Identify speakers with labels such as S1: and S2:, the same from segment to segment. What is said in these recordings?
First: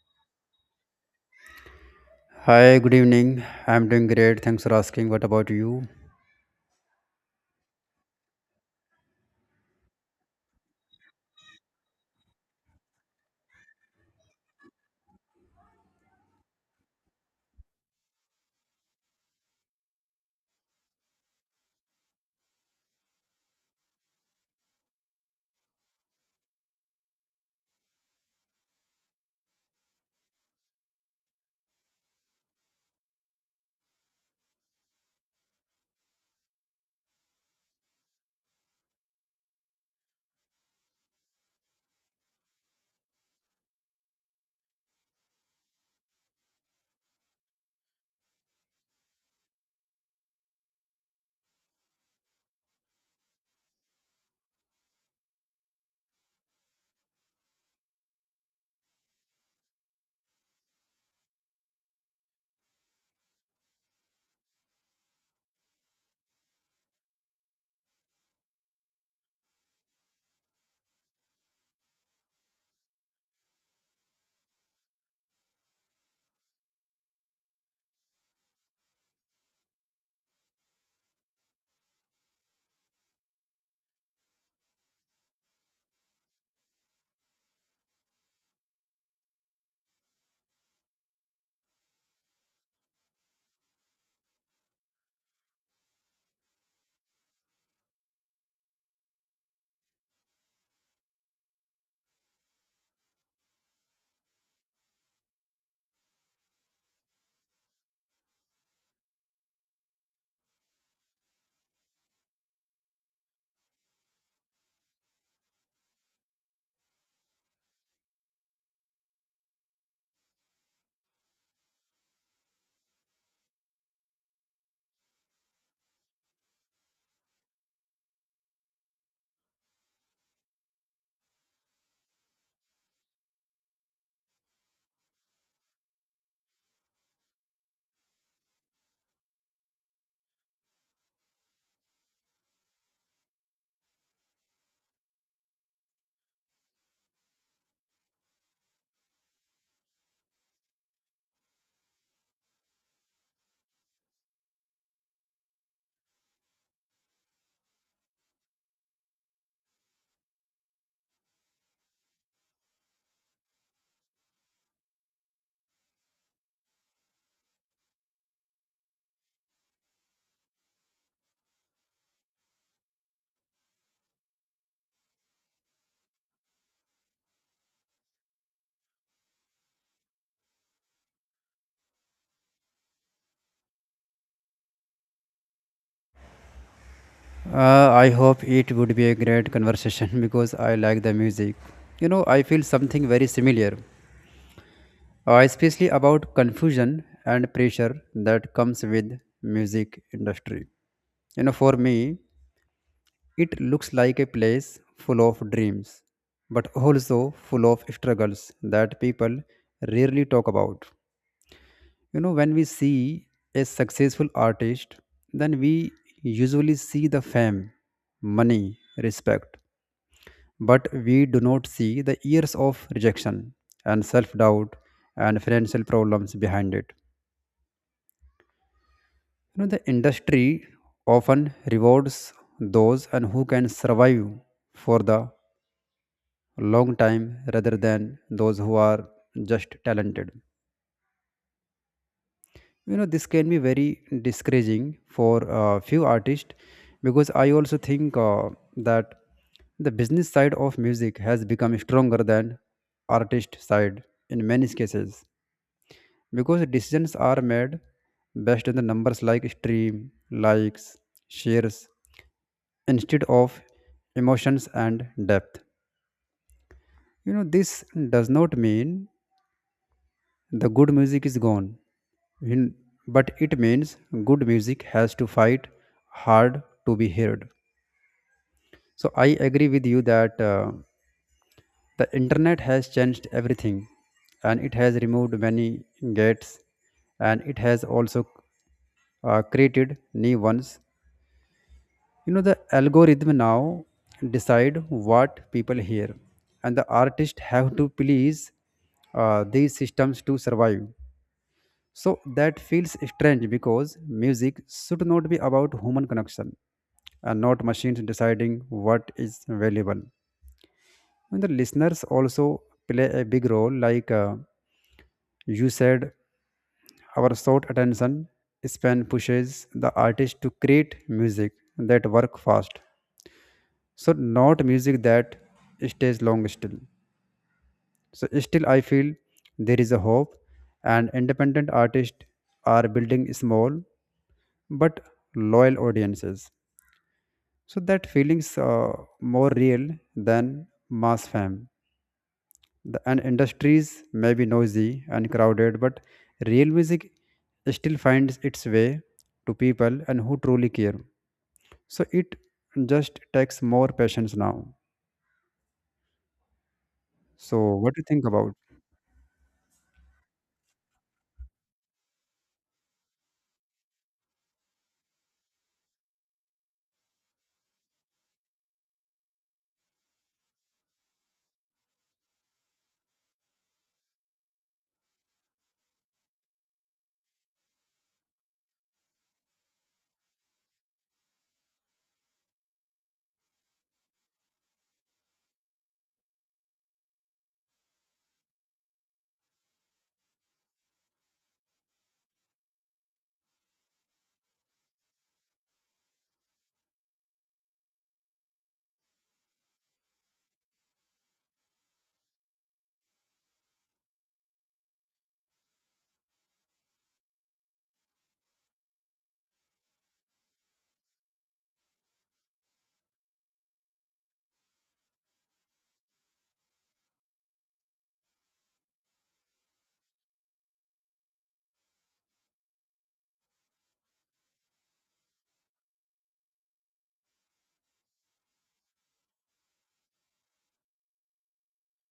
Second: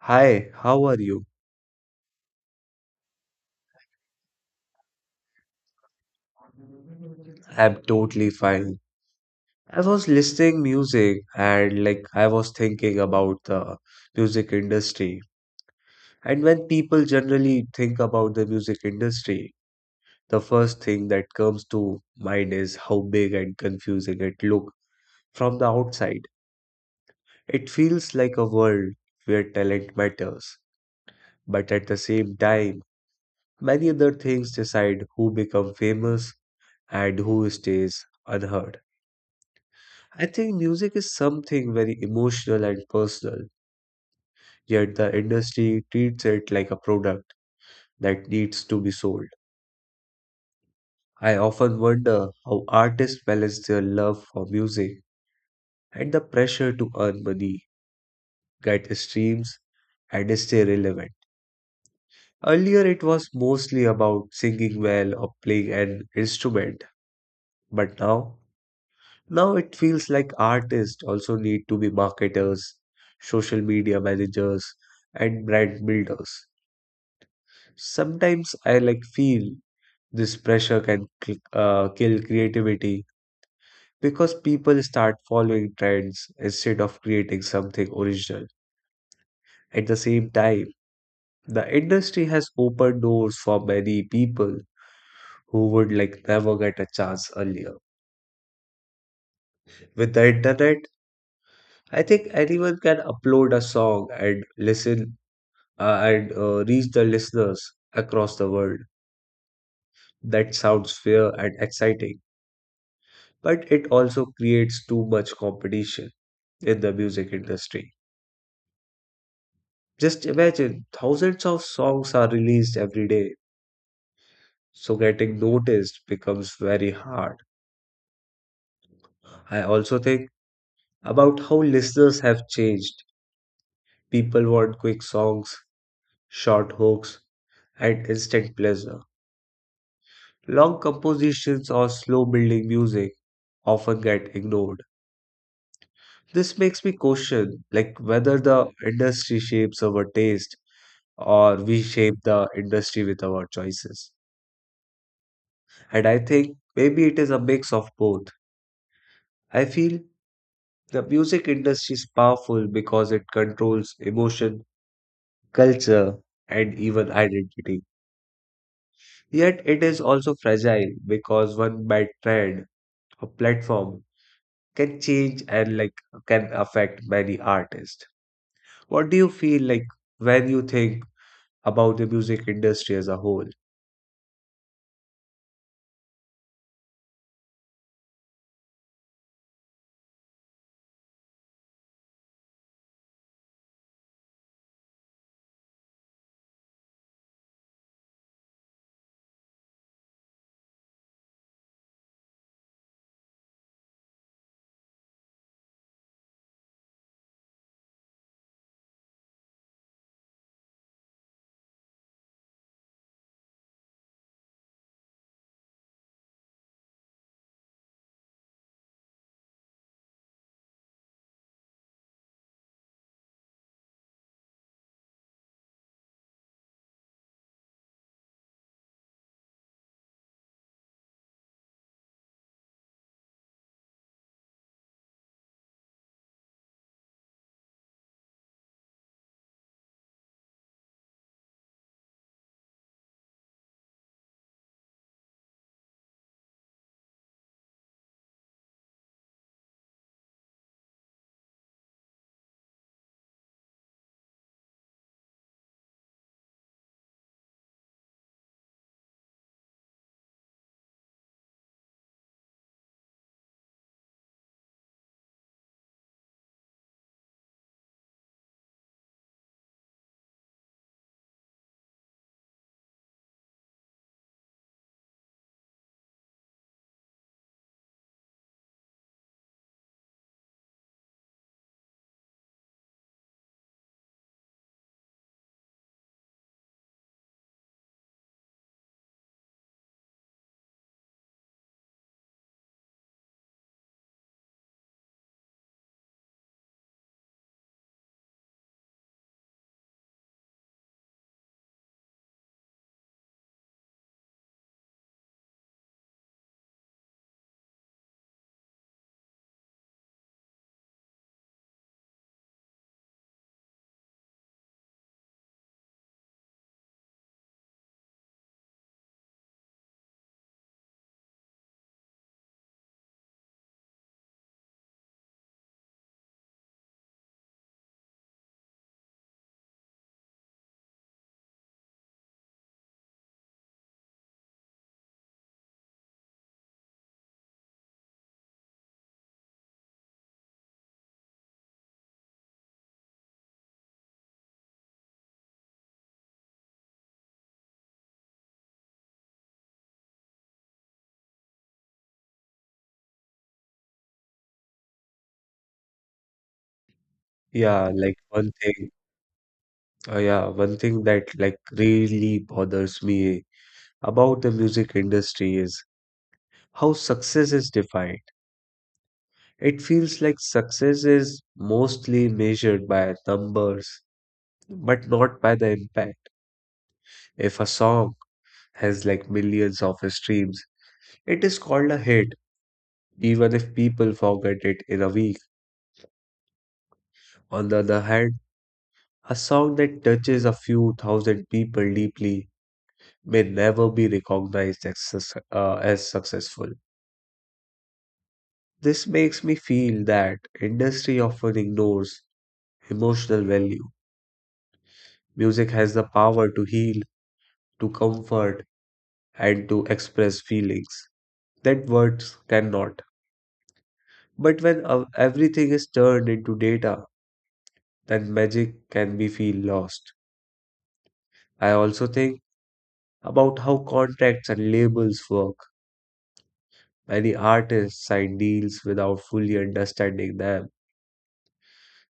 S1: Hi, how are you?
S2: Hi, good evening. I'm doing great. Thanks for asking. What about you?
S1: I'm totally fine. I was listening music and like I was thinking about the music industry. And when people generally think about the music industry, the first thing that comes to mind is how big and confusing it look from the outside. It feels like a world where talent matters, but at the same time, many other things decide who become famous and who stays unheard. I think music is something very emotional and personal, yet the industry treats it like a product that needs to be sold. I often wonder how artists balance their love for music and the pressure to earn money, get streams, and stay relevant. Earlier, it was mostly about singing well or playing an instrument, but now it feels like artists also need to be marketers, social media managers, and brand builders. Sometimes I like feel this pressure can kill creativity because people start following trends instead of creating something original. At the same time, the industry has opened doors for many people who would like never get a chance earlier. With the internet, I think anyone can upload a song and listen and reach the listeners across the world. That sounds fair and exciting, but it also creates too much competition in the music industry. Just imagine thousands of songs are released every day, so getting noticed becomes very hard. I also think about how listeners have changed. People want quick songs, short hooks, and instant pleasure. Long compositions or slow building music often get ignored. This makes me question like whether the industry shapes our taste or we shape the industry with our choices. And I think maybe it is a mix of both. I feel the music industry is powerful because it controls emotion, culture, and even identity. Yet it is also fragile because one bad trend or platform can change and like can affect many artists. What do you feel like when you think about the music industry as a whole?
S2: I hope it would be a great conversation because I like the music. You know, I feel something very similar, especially about confusion and pressure that comes with music industry. You know, for me, it looks like a place full of dreams, but also full of struggles that people rarely talk about. You know, when we see a successful artist, then we usually see the fame, money, respect, but we do not see the years of rejection and self doubt and financial problems behind it. You know, the industry often rewards those and who can survive for the long time rather than those who are just talented. You know this can be very discouraging for a few artists because I also think that the business side of music has become stronger than artist side in many cases, because decisions are made based on the numbers like stream likes shares instead of emotions and depth. You know, this does not mean the good music is gone. In- but it means good music has to fight hard to be heard. So I agree with you that the internet has changed everything, and it has removed many gates, and it has also created new ones. You know, the algorithm now decide what people hear, and the artists have to please these systems to survive. So that feels strange because music should not be about human connection and not machines deciding what is valuable. And the listeners also play a big role, like you said, our short attention span pushes the artist to create music that work fast. So not music that stays long still. So still I feel there is a hope, and independent artists are building small but loyal audiences. So that feelings more real than mass fame. The, and industries may be noisy and crowded, but real music still finds its way to people and who truly care. So it just takes more patience now. So
S1: Yeah,
S2: what do you
S1: like
S2: think
S1: one
S2: about?
S1: thing yeah, one thing that like really bothers me about the music industry is how success is defined. It feels like success is mostly measured by numbers, but not by the impact. If a song has like millions of streams, it is called a hit, even if people forget it in a week. On the other hand, a song that touches a few thousand people deeply may never be recognized as, as successful. This makes me feel that industry often ignores emotional value. Music has the power to heal, to comfort, and to express feelings that words cannot. But when everything is turned into data, then magic can be feel lost. I also think about how contracts and labels work. Many artists sign deals without fully understanding them,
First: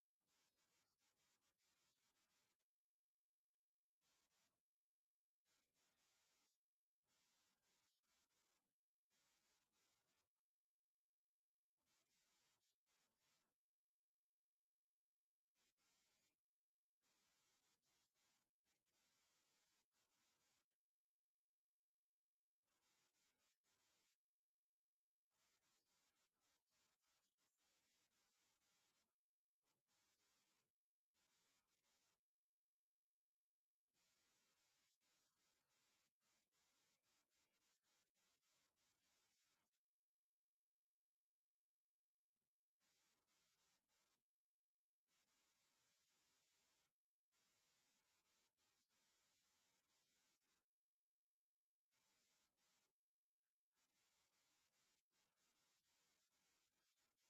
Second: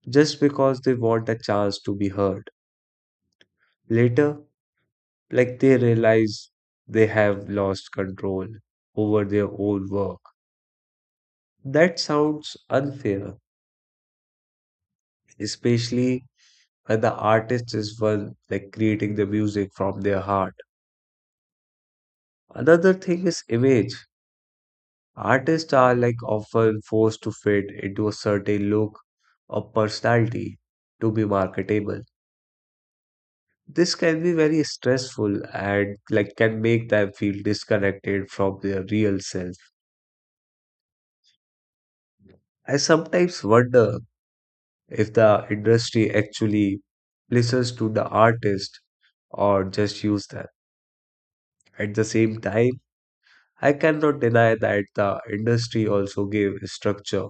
S1: just because they want a chance to be heard. Later, like they realize they have lost control over their own work. That sounds unfair, especially when the artist is one like creating the music from their heart. Another thing is image. Artists are like often forced to fit into a certain look or personality to be marketable. This can be very stressful and like can make them feel disconnected from their real self. I sometimes wonder if the industry actually listens to the artist or just use them. At the same time, I cannot deny that the industry also gave structure.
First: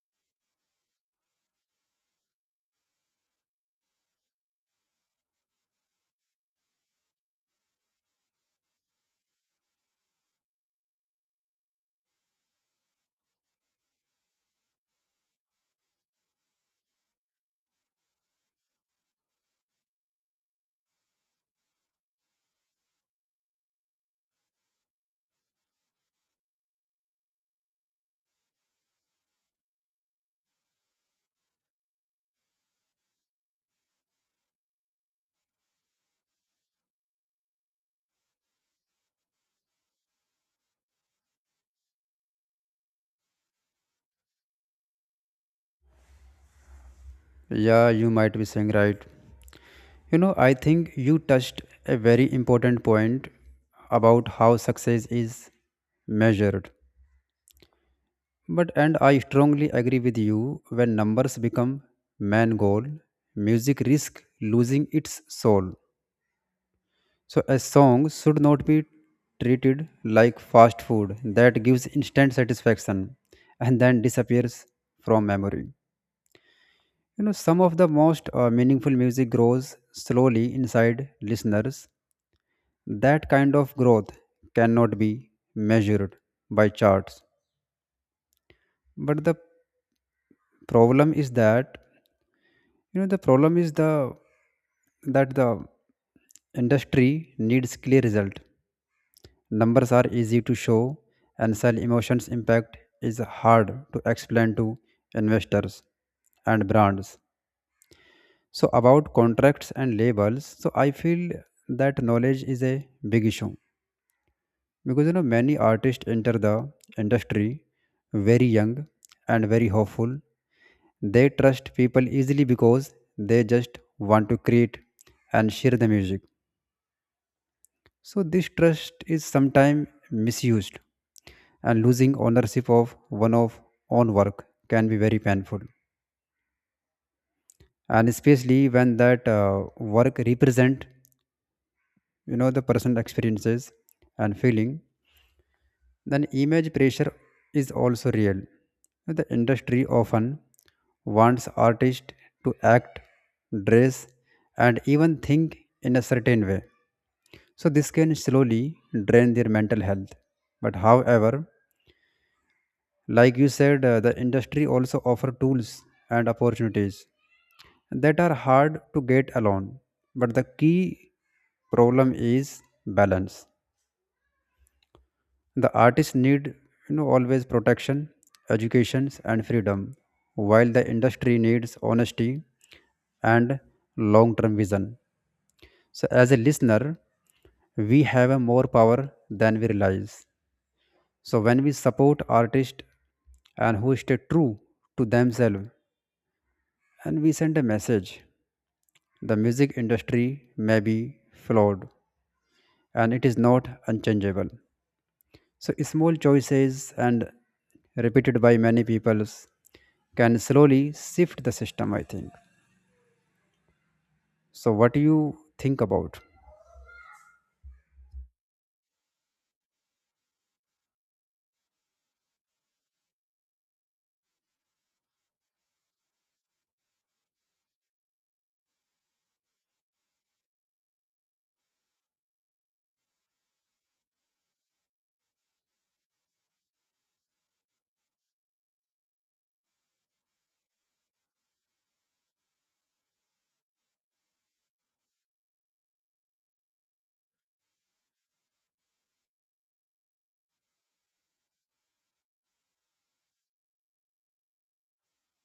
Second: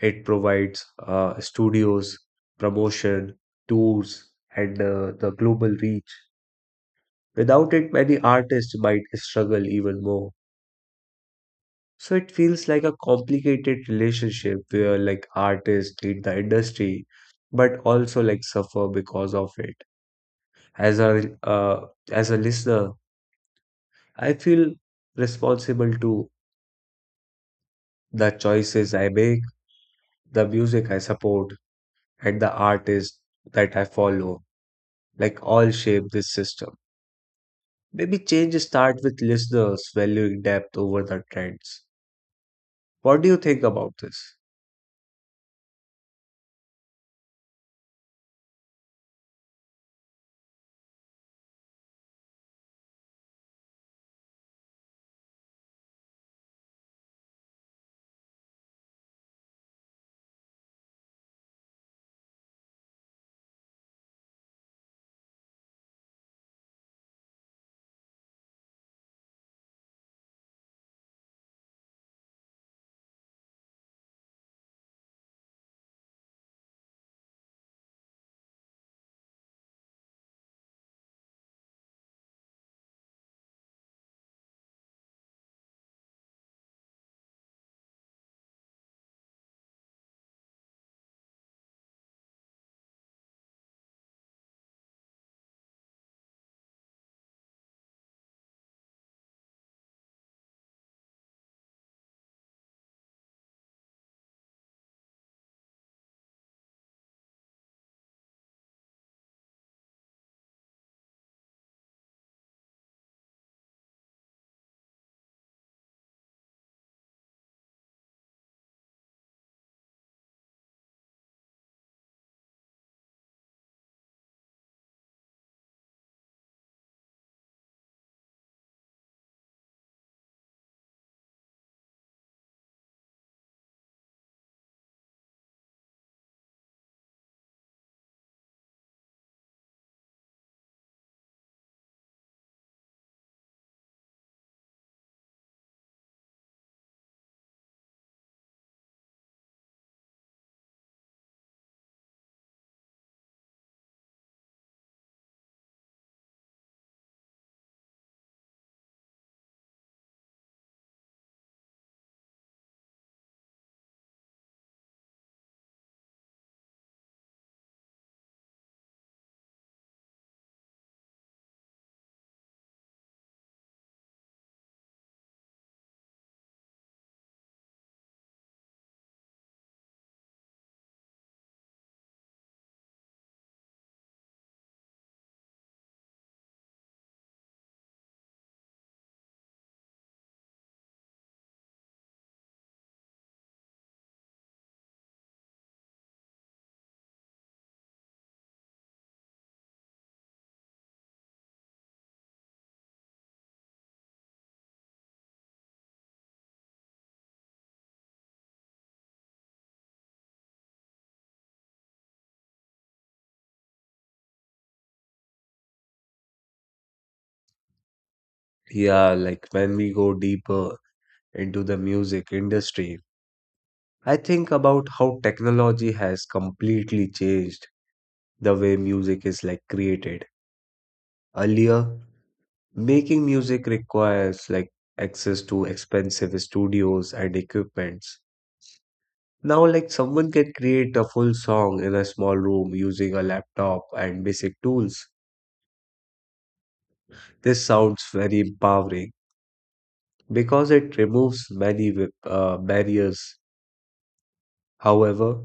S1: It provides studios, promotion, tours, and the global reach. Without it, many artists might struggle even more. So it feels like a complicated relationship where like artists need the industry, but also like suffer because of it. As a uh, as a listener, I feel responsible to the choices I make, the music I support, and the artists that I follow. Like all shape this system. Maybe change start with listeners valuing depth over the trends. What do you think about this?
S2: Yeah, you might be saying right. You know, I think you touched a very important point about how success is measured. But and I strongly agree with you when numbers become main goal, music risk losing its soul. So a song should not be treated like fast food that gives instant satisfaction and then disappears from memory. You know, some of the most meaningful music grows slowly inside listeners. That kind of growth cannot be measured by charts. But the problem is that, you know the problem is the that the industry needs clear result. Numbers are easy to show and sell, emotions impact is hard to explain to investors and brands. So about contracts and labels, so I feel that knowledge is a big issue, because you know many artists enter the industry very young and very hopeful. They trust people easily because they just want to create and share the music. So this trust is sometimes misused, and losing ownership of one of own work can be very painful, and especially when that work represent, you know, the personal experiences and feeling. Then image pressure is also real. The industry often wants artists to act, dress, and even think in a certain way. So this can slowly drain their mental health. But however, like you said, the industry also offer tools and opportunities that are hard to get alone. But the key problem is balance. The artists need, you know, always protection, educations and freedom, while the industry needs honesty and long-term vision. So as a listener, we have a more power than we realize. So when we support artists and who stay true to themselves, and we sent a message, the music industry may be flawed, and it is not unchangeable. So small choices and repeated by many people can slowly shift the system, I think. So what do you think about?
S1: Yeah, like when we go deeper into the music industry, I think about how technology has completely changed the way music is like created. Earlier, making music requires like access to expensive studios and equipments. Now, like someone can create a full song in a small room using a laptop and basic tools. This sounds very empowering because it removes many barriers. However,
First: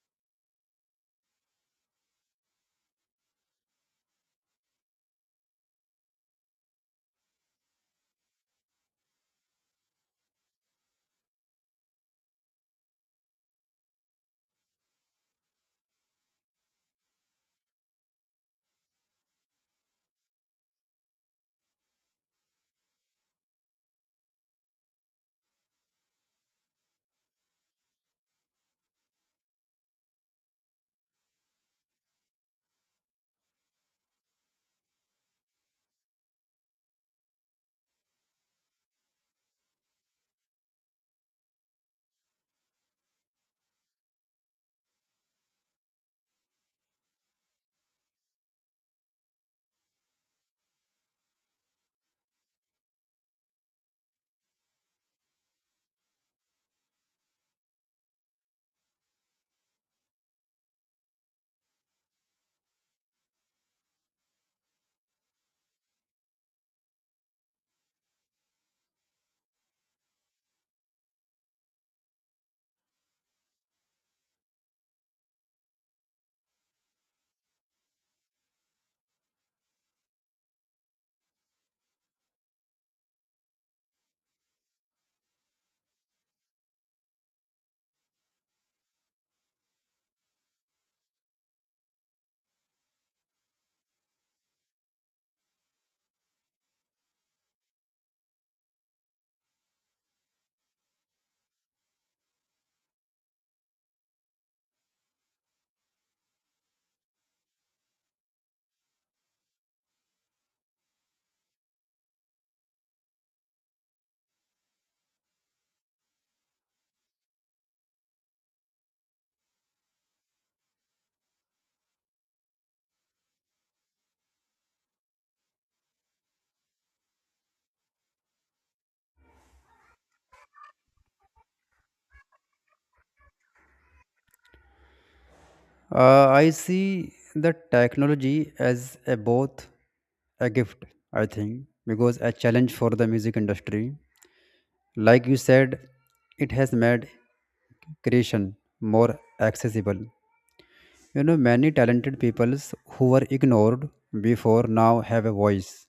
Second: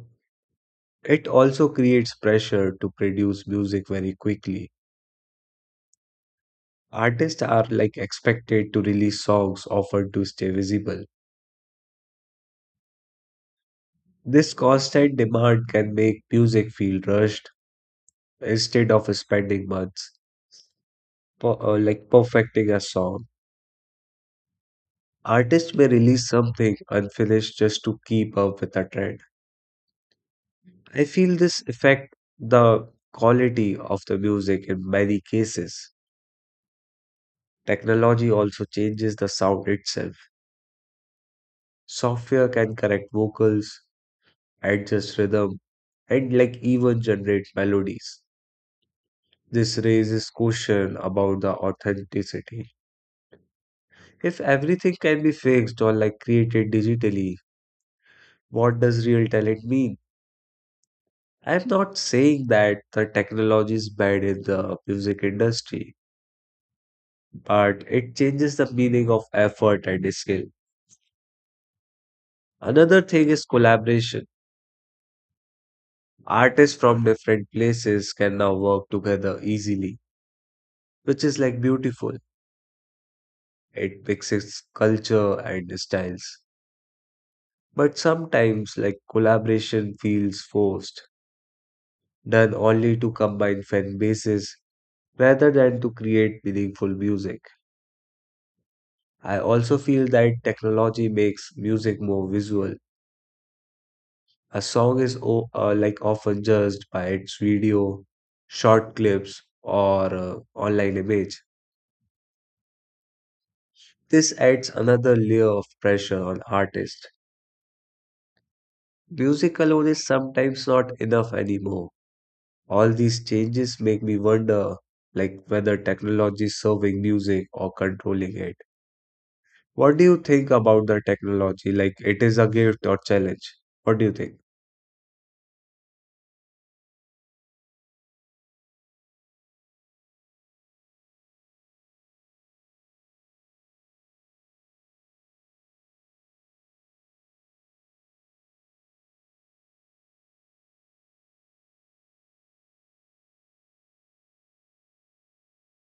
S1: it also creates pressure to produce music very quickly. Artists are like expected to release songs often to stay visible. This constant demand can make music feel rushed instead of spending months like perfecting a song. Artists may release something unfinished just to keep up with the trend. I feel this affect the quality of the music in many cases. Technology also changes the sound itself. Software can correct vocals, adjust rhythm, and like even generate melodies. This raises question about the authenticity. If everything can be fixed or like created digitally, what does real talent mean? I'm not saying that the technology is bad in the music industry, but it changes the meaning of effort and skill. Another thing is collaboration. Artists from different places can now work together easily, which is like beautiful. It mixes culture and styles. But sometimes, like collaboration feels forced, done only to combine fan bases rather than to create meaningful music. I also feel that technology makes music more visual. A song is o like often judged by its video, short clips, or online image. This adds another layer of pressure on artists. Music alone is sometimes not enough anymore. All these changes make me wonder, like whether technology is serving music or controlling it. What do you think about the technology? Like it is a gift or challenge? What do you think?
S2: I see the technology as a both a gift, I think, because a challenge for the music industry. Like you said, it has made creation more accessible. You know, many talented peoples who were ignored before now have a voice.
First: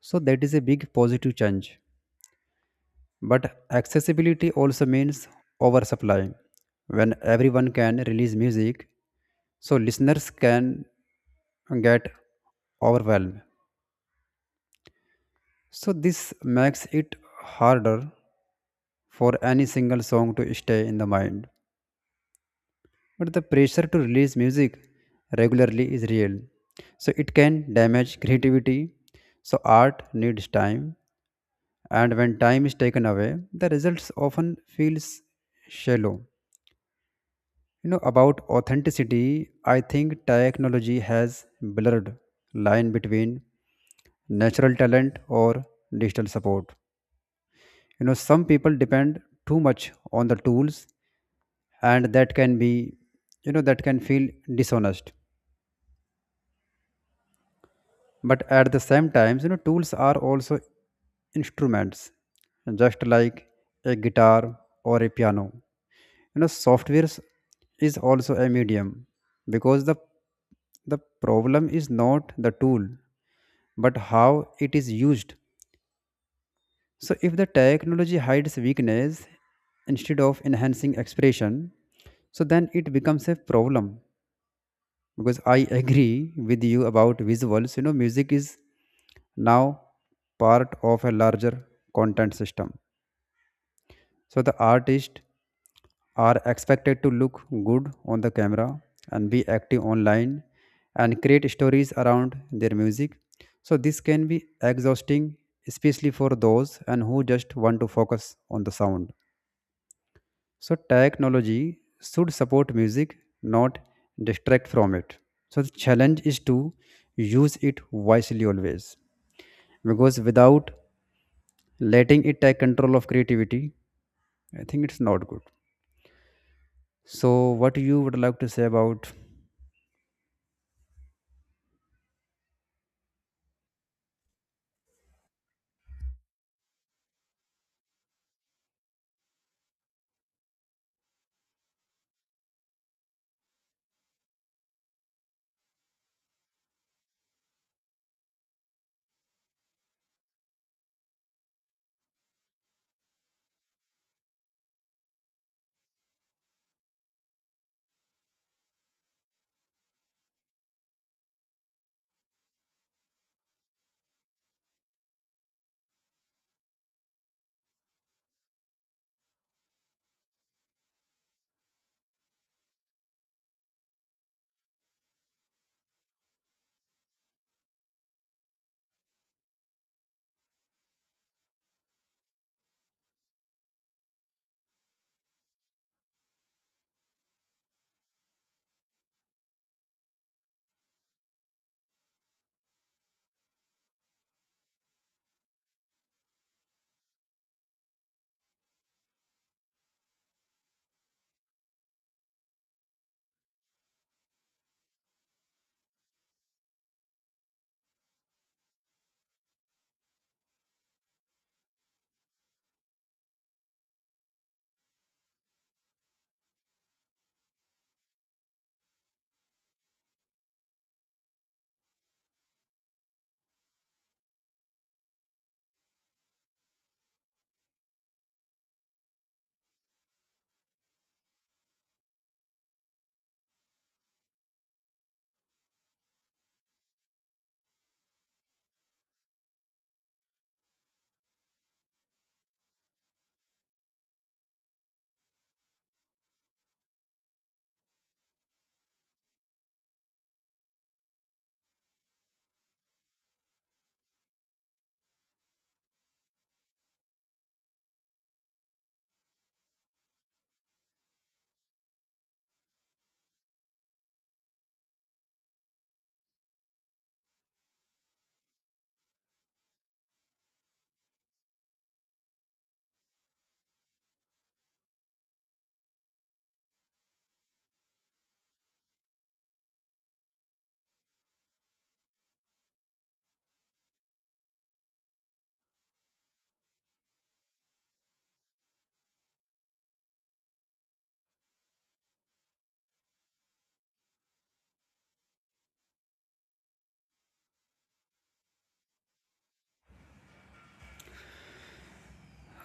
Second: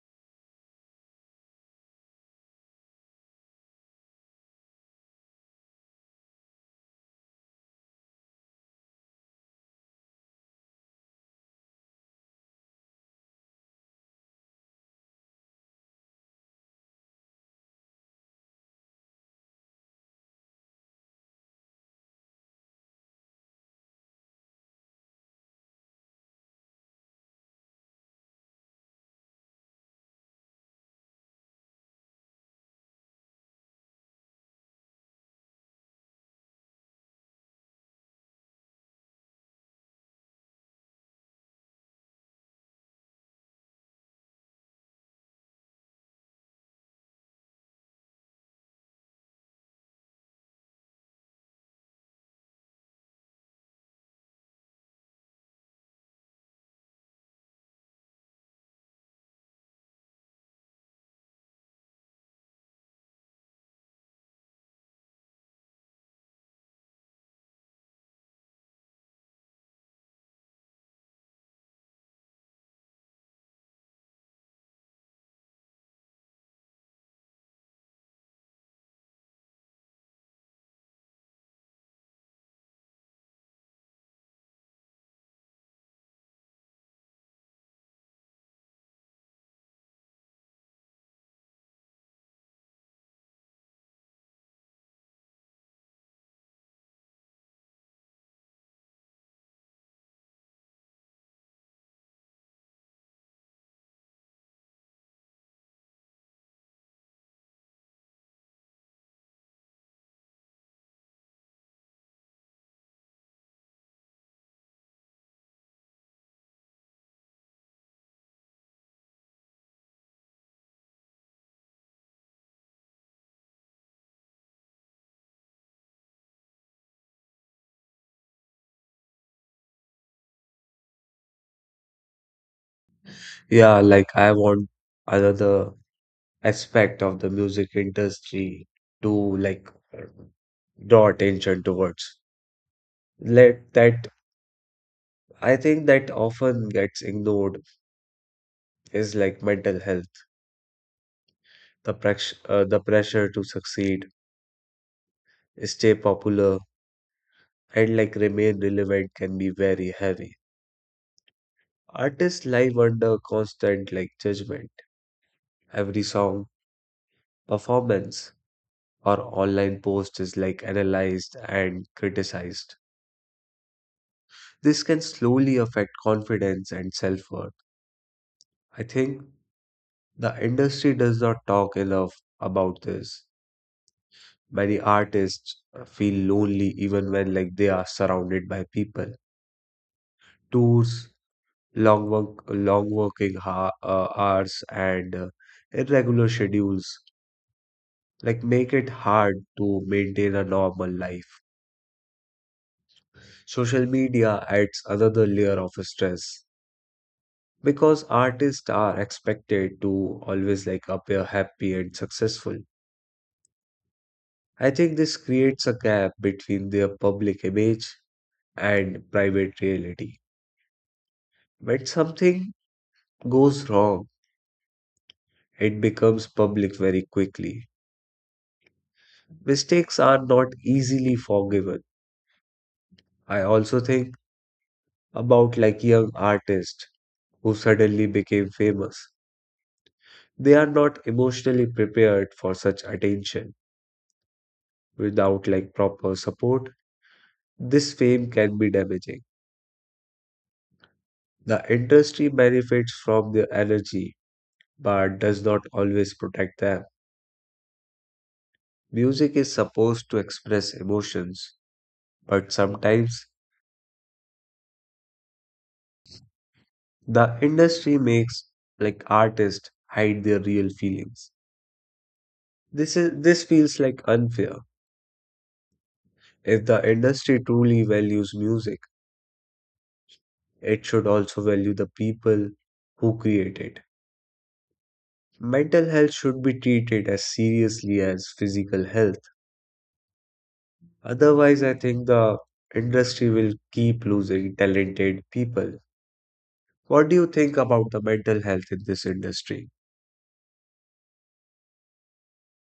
S2: So that is a big positive change. But accessibility also means oversupply. When everyone can release music, so listeners can get overwhelmed. So this makes it harder for any single song to stay in the mind. But the pressure to release music regularly is real. So it can damage creativity. So art needs time. And when time is taken away, the results often feels shallow. You know, about authenticity, I think technology has blurred line between natural talent or digital support. You know, some people depend too much on the tools, and that can be, you know, that can feel dishonest. But at the same times, you know, tools are also instruments, just like a guitar or a piano. You know, software is also a medium, because the problem is not the tool but how it is used. So if the technology hides weakness instead of enhancing expression, so then it becomes a problem. Because I agree with you about visuals, you know, music is now part of a larger content system. So the artists are expected to look good on the camera and be active online and create stories around their music. So this can be exhausting, especially for those and who just want to focus on the sound. So technology should support music, not distract from it. So the challenge is to use it wisely always. Because without letting it take control of creativity, I think it's not good. So what you would like to say about?
S1: Yeah, like I want another aspect of the music industry to like uh, draw attention towards. Let that I think that often gets ignored is like mental health, the pressure to succeed, stay popular, and like remain relevant can be very heavy. Artists live under constant like judgment. Every song, performance, or online post is like analyzed and criticized. This can slowly affect confidence and self worth. I think the industry does not talk enough about this. Many artists feel lonely even when like they are surrounded by people. Tours, long working hours, and irregular schedules like make it hard to maintain a normal life. Social media adds another layer of stress, because artists are expected to always like appear happy and successful. I think this creates a gap between their public image and private reality. When something goes wrong, it becomes public very quickly. Mistakes are not easily forgiven. I also think about like young artists who suddenly became famous. They are not emotionally prepared for such attention without like proper support. This fame can be damaging. The industry benefits from their energy, but does not always protect them. Music is supposed to express emotions, but sometimes the industry makes like artists hide their real feelings. This feels like unfair. If the industry truly values music, it should also value the people who create it. Mental health should be treated as seriously as physical health. Otherwise, I think the industry will keep losing talented people. What do you think about the mental health in this industry?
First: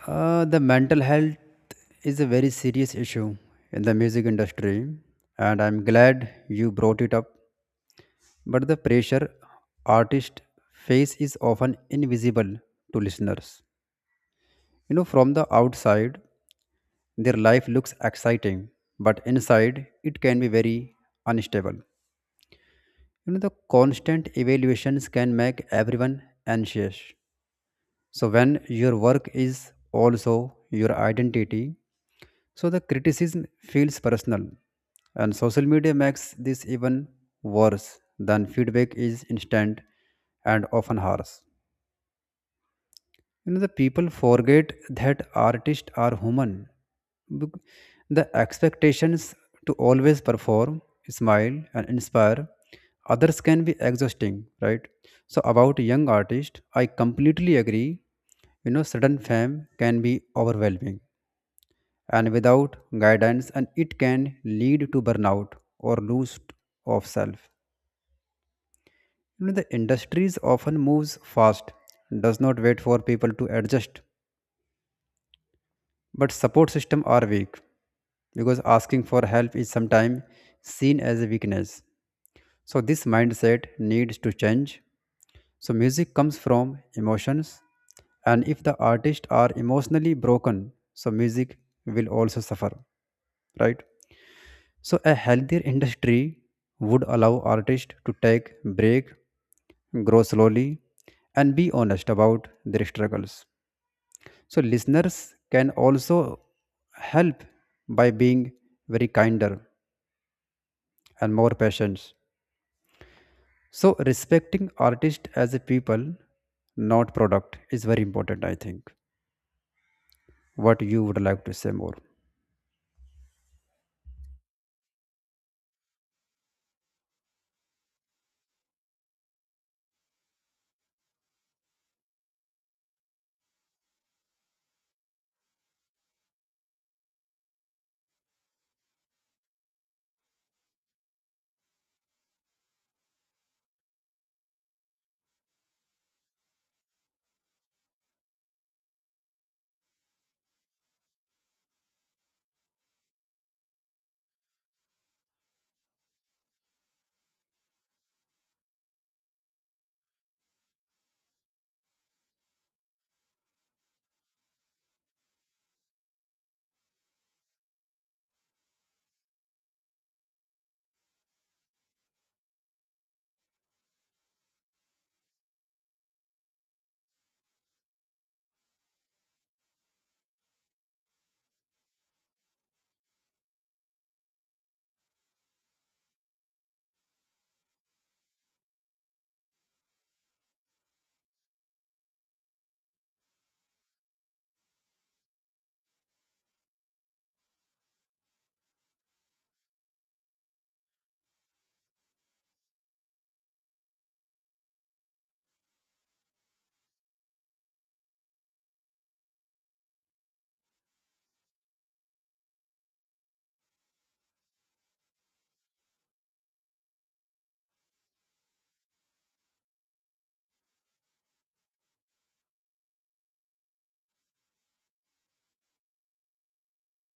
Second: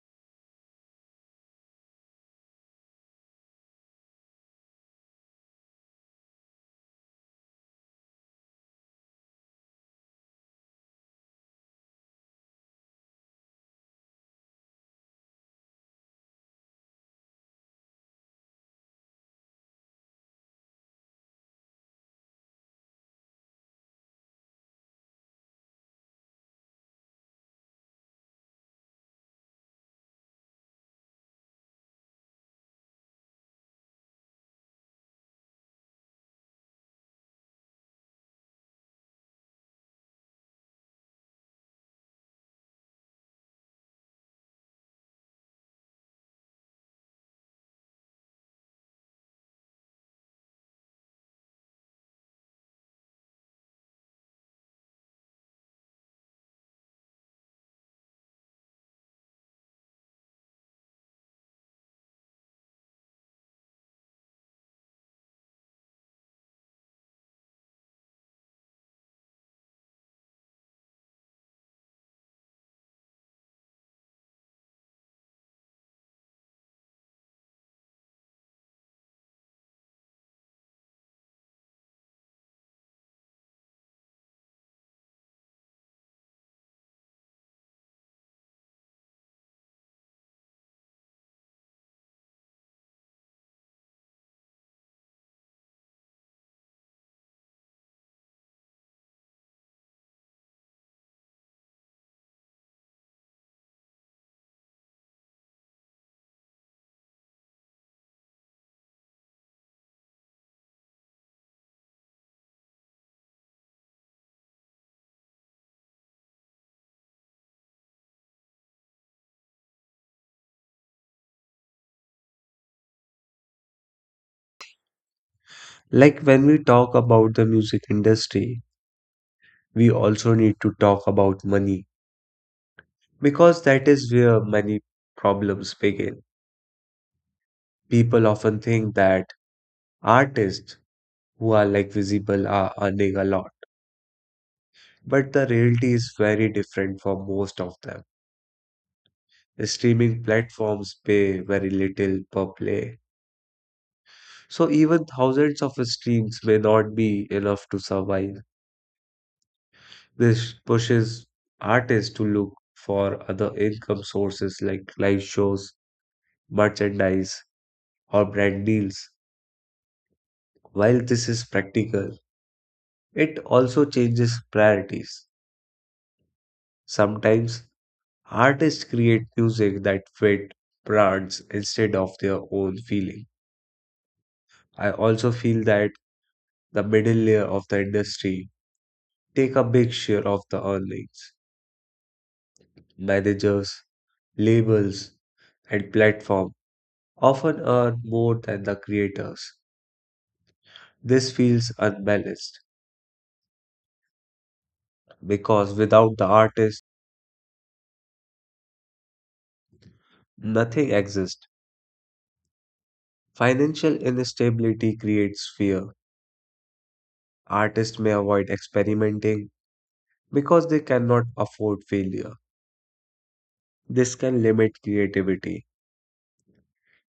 S2: The mental health is a very serious issue in the music industry, and I'm glad you brought it up. But the pressure artists face is often invisible to listeners. You know, from the outside, their life looks exciting, but inside, it can be very unstable. You know, the constant evaluations can make everyone anxious. So, when your work is also your identity, so the criticism feels personal, and social media makes this even worse than feedback is instant and often harsh. You know, the people forget that artists are human. Bec- the expectations to always perform, smile, and inspire others can be exhausting, right? So about young artists, I completely agree. You know, sudden fame can be overwhelming, and without guidance and it can lead to burnout or lose of self. You know, the industries often moves fast, does not wait for people to adjust. But support system are weak, because asking for help is sometimes seen as a weakness. So this mindset needs to change. So music comes from emotions, and if the artists are emotionally broken, so music will also suffer, right? So a healthier industry would allow artists to take break, grow slowly, and be honest about their struggles. So listeners can also help by being very kinder and more patient. So respecting artist as a people, not product, is very important, I think. What you would like to say more?
S1: Like when we talk about the music industry, we also need to talk about money because that is where many problems begin. People often think that artists who are like visible are earning a lot, but the reality is very different for most of them. Streaming platforms pay very little per play. So even thousands of streams may not be enough to survive. This pushes artists to look for other income sources like live shows, merchandise, or brand deals. While this is practical, it also changes priorities. Sometimes artists create music that fit brands instead of their own feeling. I also feel that the middle layer of the industry take a big share of the earnings: managers, labels, and platform often earn more than the creators. This feels unbalanced because without the artist, nothing exists. Financial instability creates fear. Artists may avoid experimenting because they cannot afford failure. This can limit creativity.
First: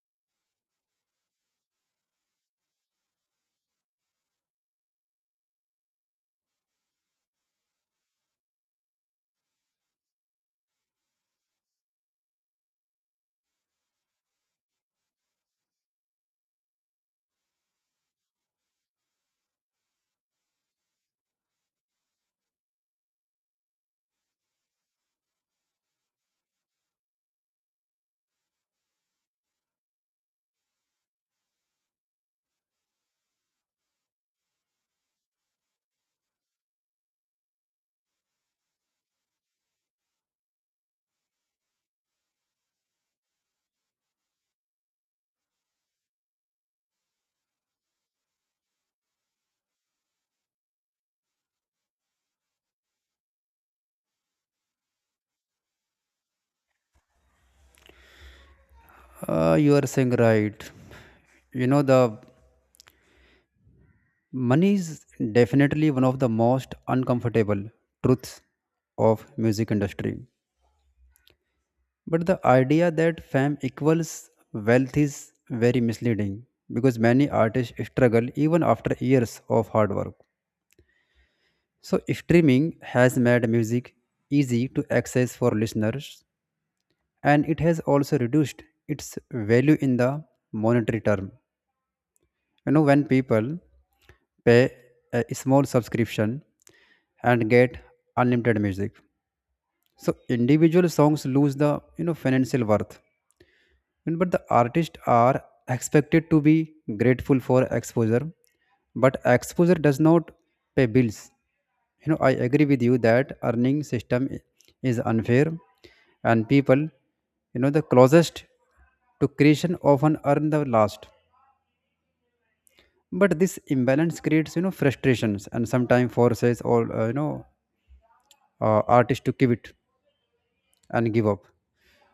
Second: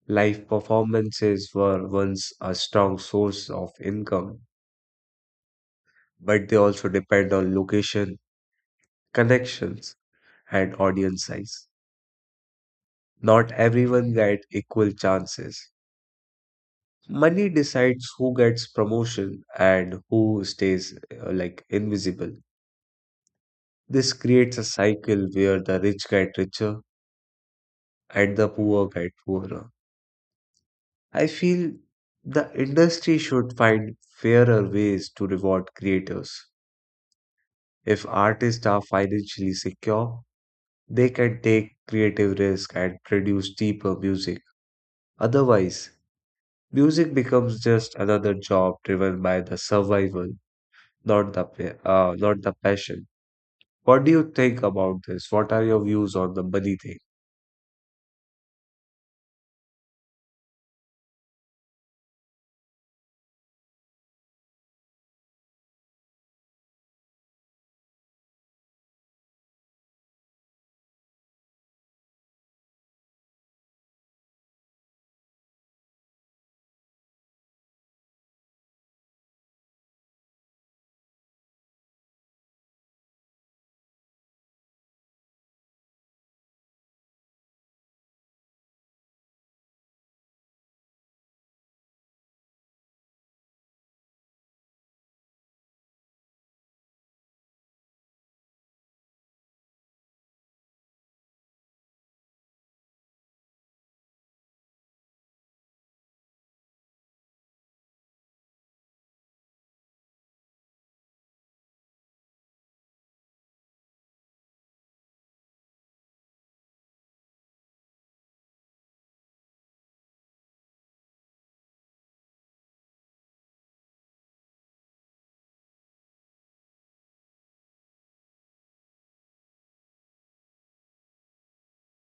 S1: Live performances were once a strong source of income, but they also depend on location, connections, and audience size. Not everyone gets equal chances. Money decides who gets promotion and who stays like invisible. This creates a cycle where the rich get richer and the poor get poorer. I feel the industry should find fairer ways to reward creators. If artists are financially secure, they can take creative risk and produce deeper music. Otherwise, music becomes just another job driven by the survival, not not the passion. What do you think about this? What are your views on the money thing?
S2: You are saying right. You know, the money is definitely one of the most uncomfortable truths of music industry. But the idea that fame equals wealth is very misleading, because many artists struggle even after years of hard work. So, streaming has made music easy to access for listeners, and it has also reduced its value in the monetary term. You know, when people pay a small subscription and get unlimited music, so individual songs lose the, you know, financial worth. And but the artists are expected to be grateful for exposure, but exposure does not pay bills. You know, I agree with you that earning system is unfair, and people, you know, the closest to creation often earn the last. But this imbalance creates, you know, frustrations and sometimes forces or artists to give it and give up.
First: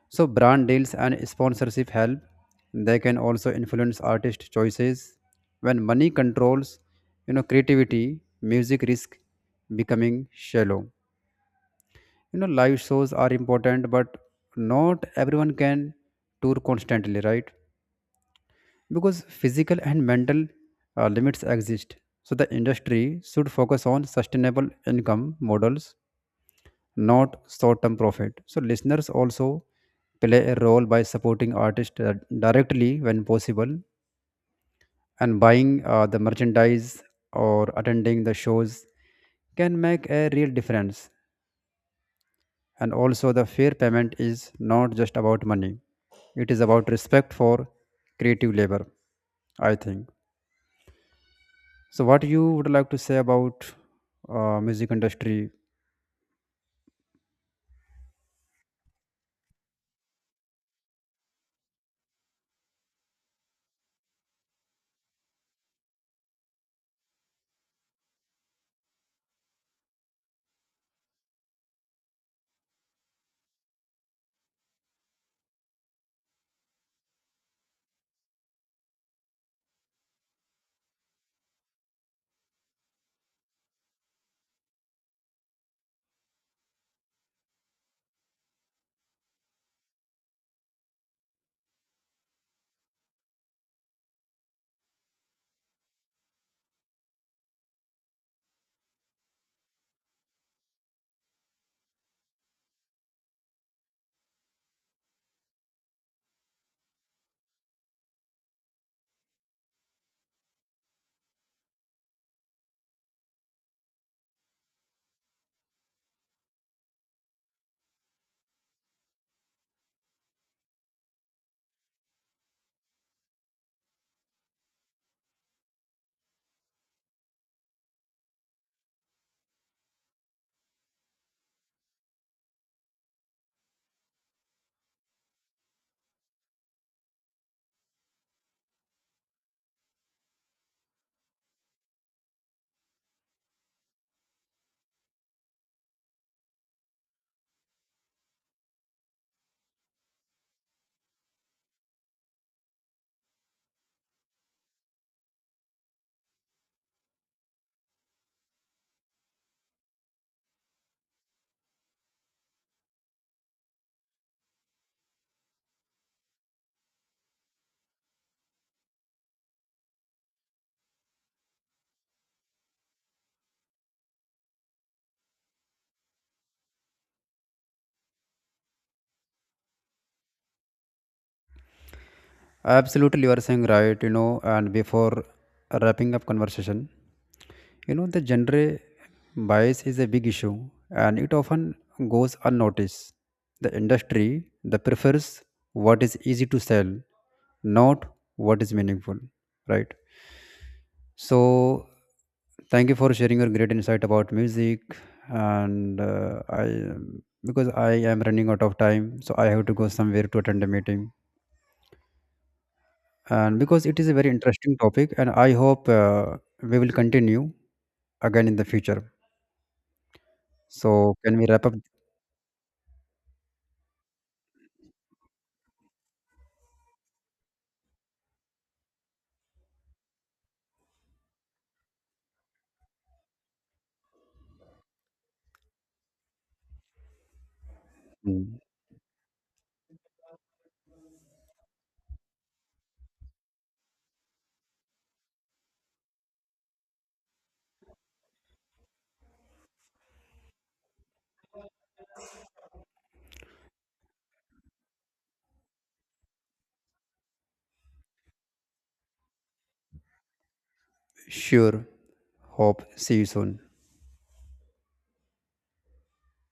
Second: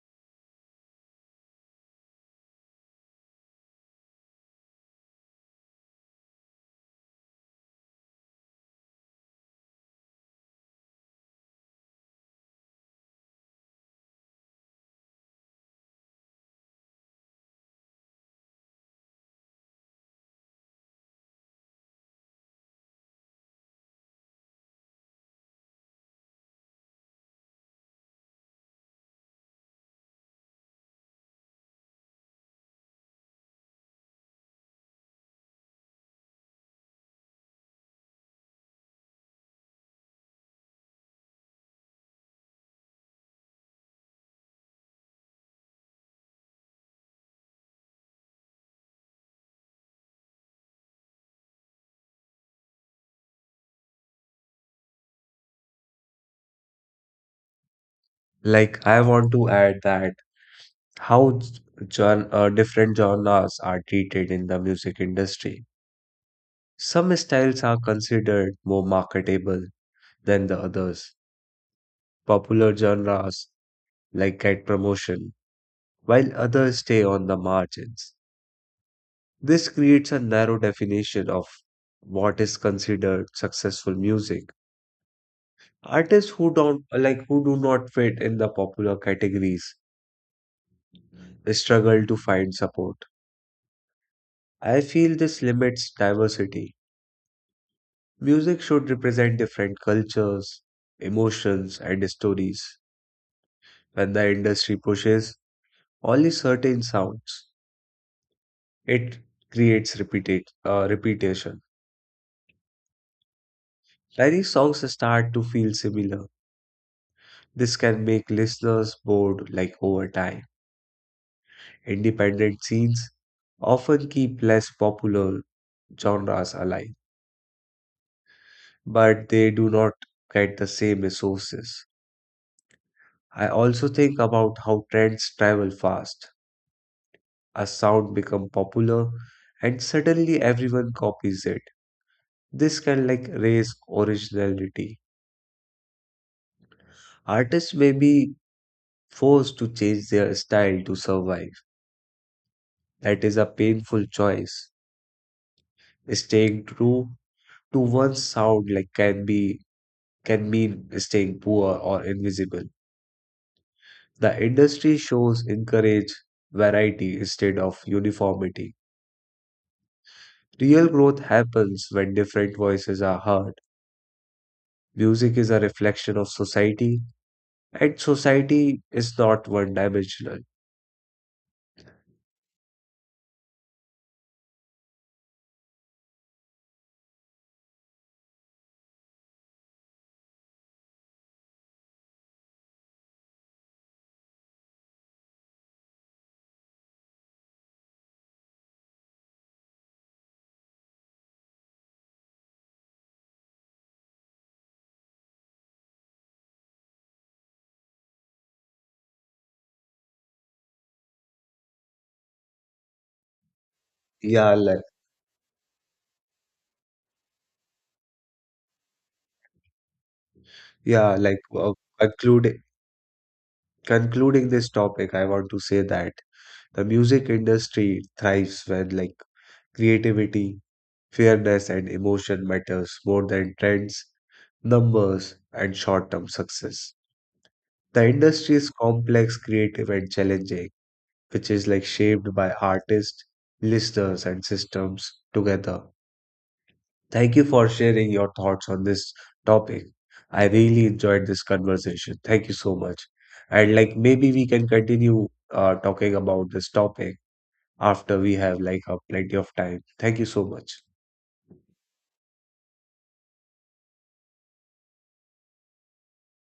S2: So brand deals and sponsorship help. They can also influence artist choices. When money controls, you know, creativity, music risk becoming shallow. You know, live shows are important, but not everyone can tour constantly, right? Because physical and mental limits exist. So the industry should focus on sustainable income models, not short-term profit. So listeners also play a role by supporting artists directly when possible, and buying the merchandise or attending the shows can make a real difference. And also the fair payment is not just about money. It is about respect for creative labor, I think. So what you would like to say about music industry?
S1: Like, I want to add that how different genres are treated in the music industry. Some styles are considered more marketable than the others. Popular genres like get promotion, while others stay on the margins. This creates a narrow definition of what is considered successful music. Artists who don't like who do not fit in the popular categories struggle to find support. I feel this limits diversity. Music should represent different cultures, emotions, and stories. When the industry pushes only certain sounds, it creates repetition. Many songs start to feel similar. This can make listeners bored like over time. Independent scenes often keep less popular genres alive, but they do not get the same resources. I also think about how trends travel fast. A sound becomes popular and suddenly everyone copies it. This can like raise originality. Artists may be forced to change their style to survive. That is a painful choice. Staying true to one sound can mean staying poor or invisible. The industry shows encourage variety instead of uniformity. Real growth happens when different voices are heard. Music is a reflection of society, and society is not one-dimensional.
S2: Absolutely, you are saying right, you know, and before wrapping up conversation, you know, the gender bias is a big issue, and it often goes unnoticed. The industry that prefers what is easy to sell, not what is meaningful, right? So, thank you for sharing your great insight about music. And because I am running out of time, so I have to go somewhere to attend a meeting, and because it is a very
S1: Yeah,
S2: interesting
S1: like
S2: topic and I hope we will continue again in the future, so
S1: yeah,
S2: can
S1: like
S2: we wrap
S1: uh,
S2: up?
S1: concluding concluding this topic, I want to say that the music industry thrives when like creativity, fairness and emotion matters more than trends, numbers, and short-term success. The industry
S2: Mm,
S1: is complex, creative, and challenging, which is like shaped by artists, listeners, and systems together. Thank you for sharing your thoughts on this topic. I really enjoyed this conversation. Thank you so much. And like maybe we can continue talking about this topic after we have like plenty of time. Thank you so much.
S2: sure, hope see you soon.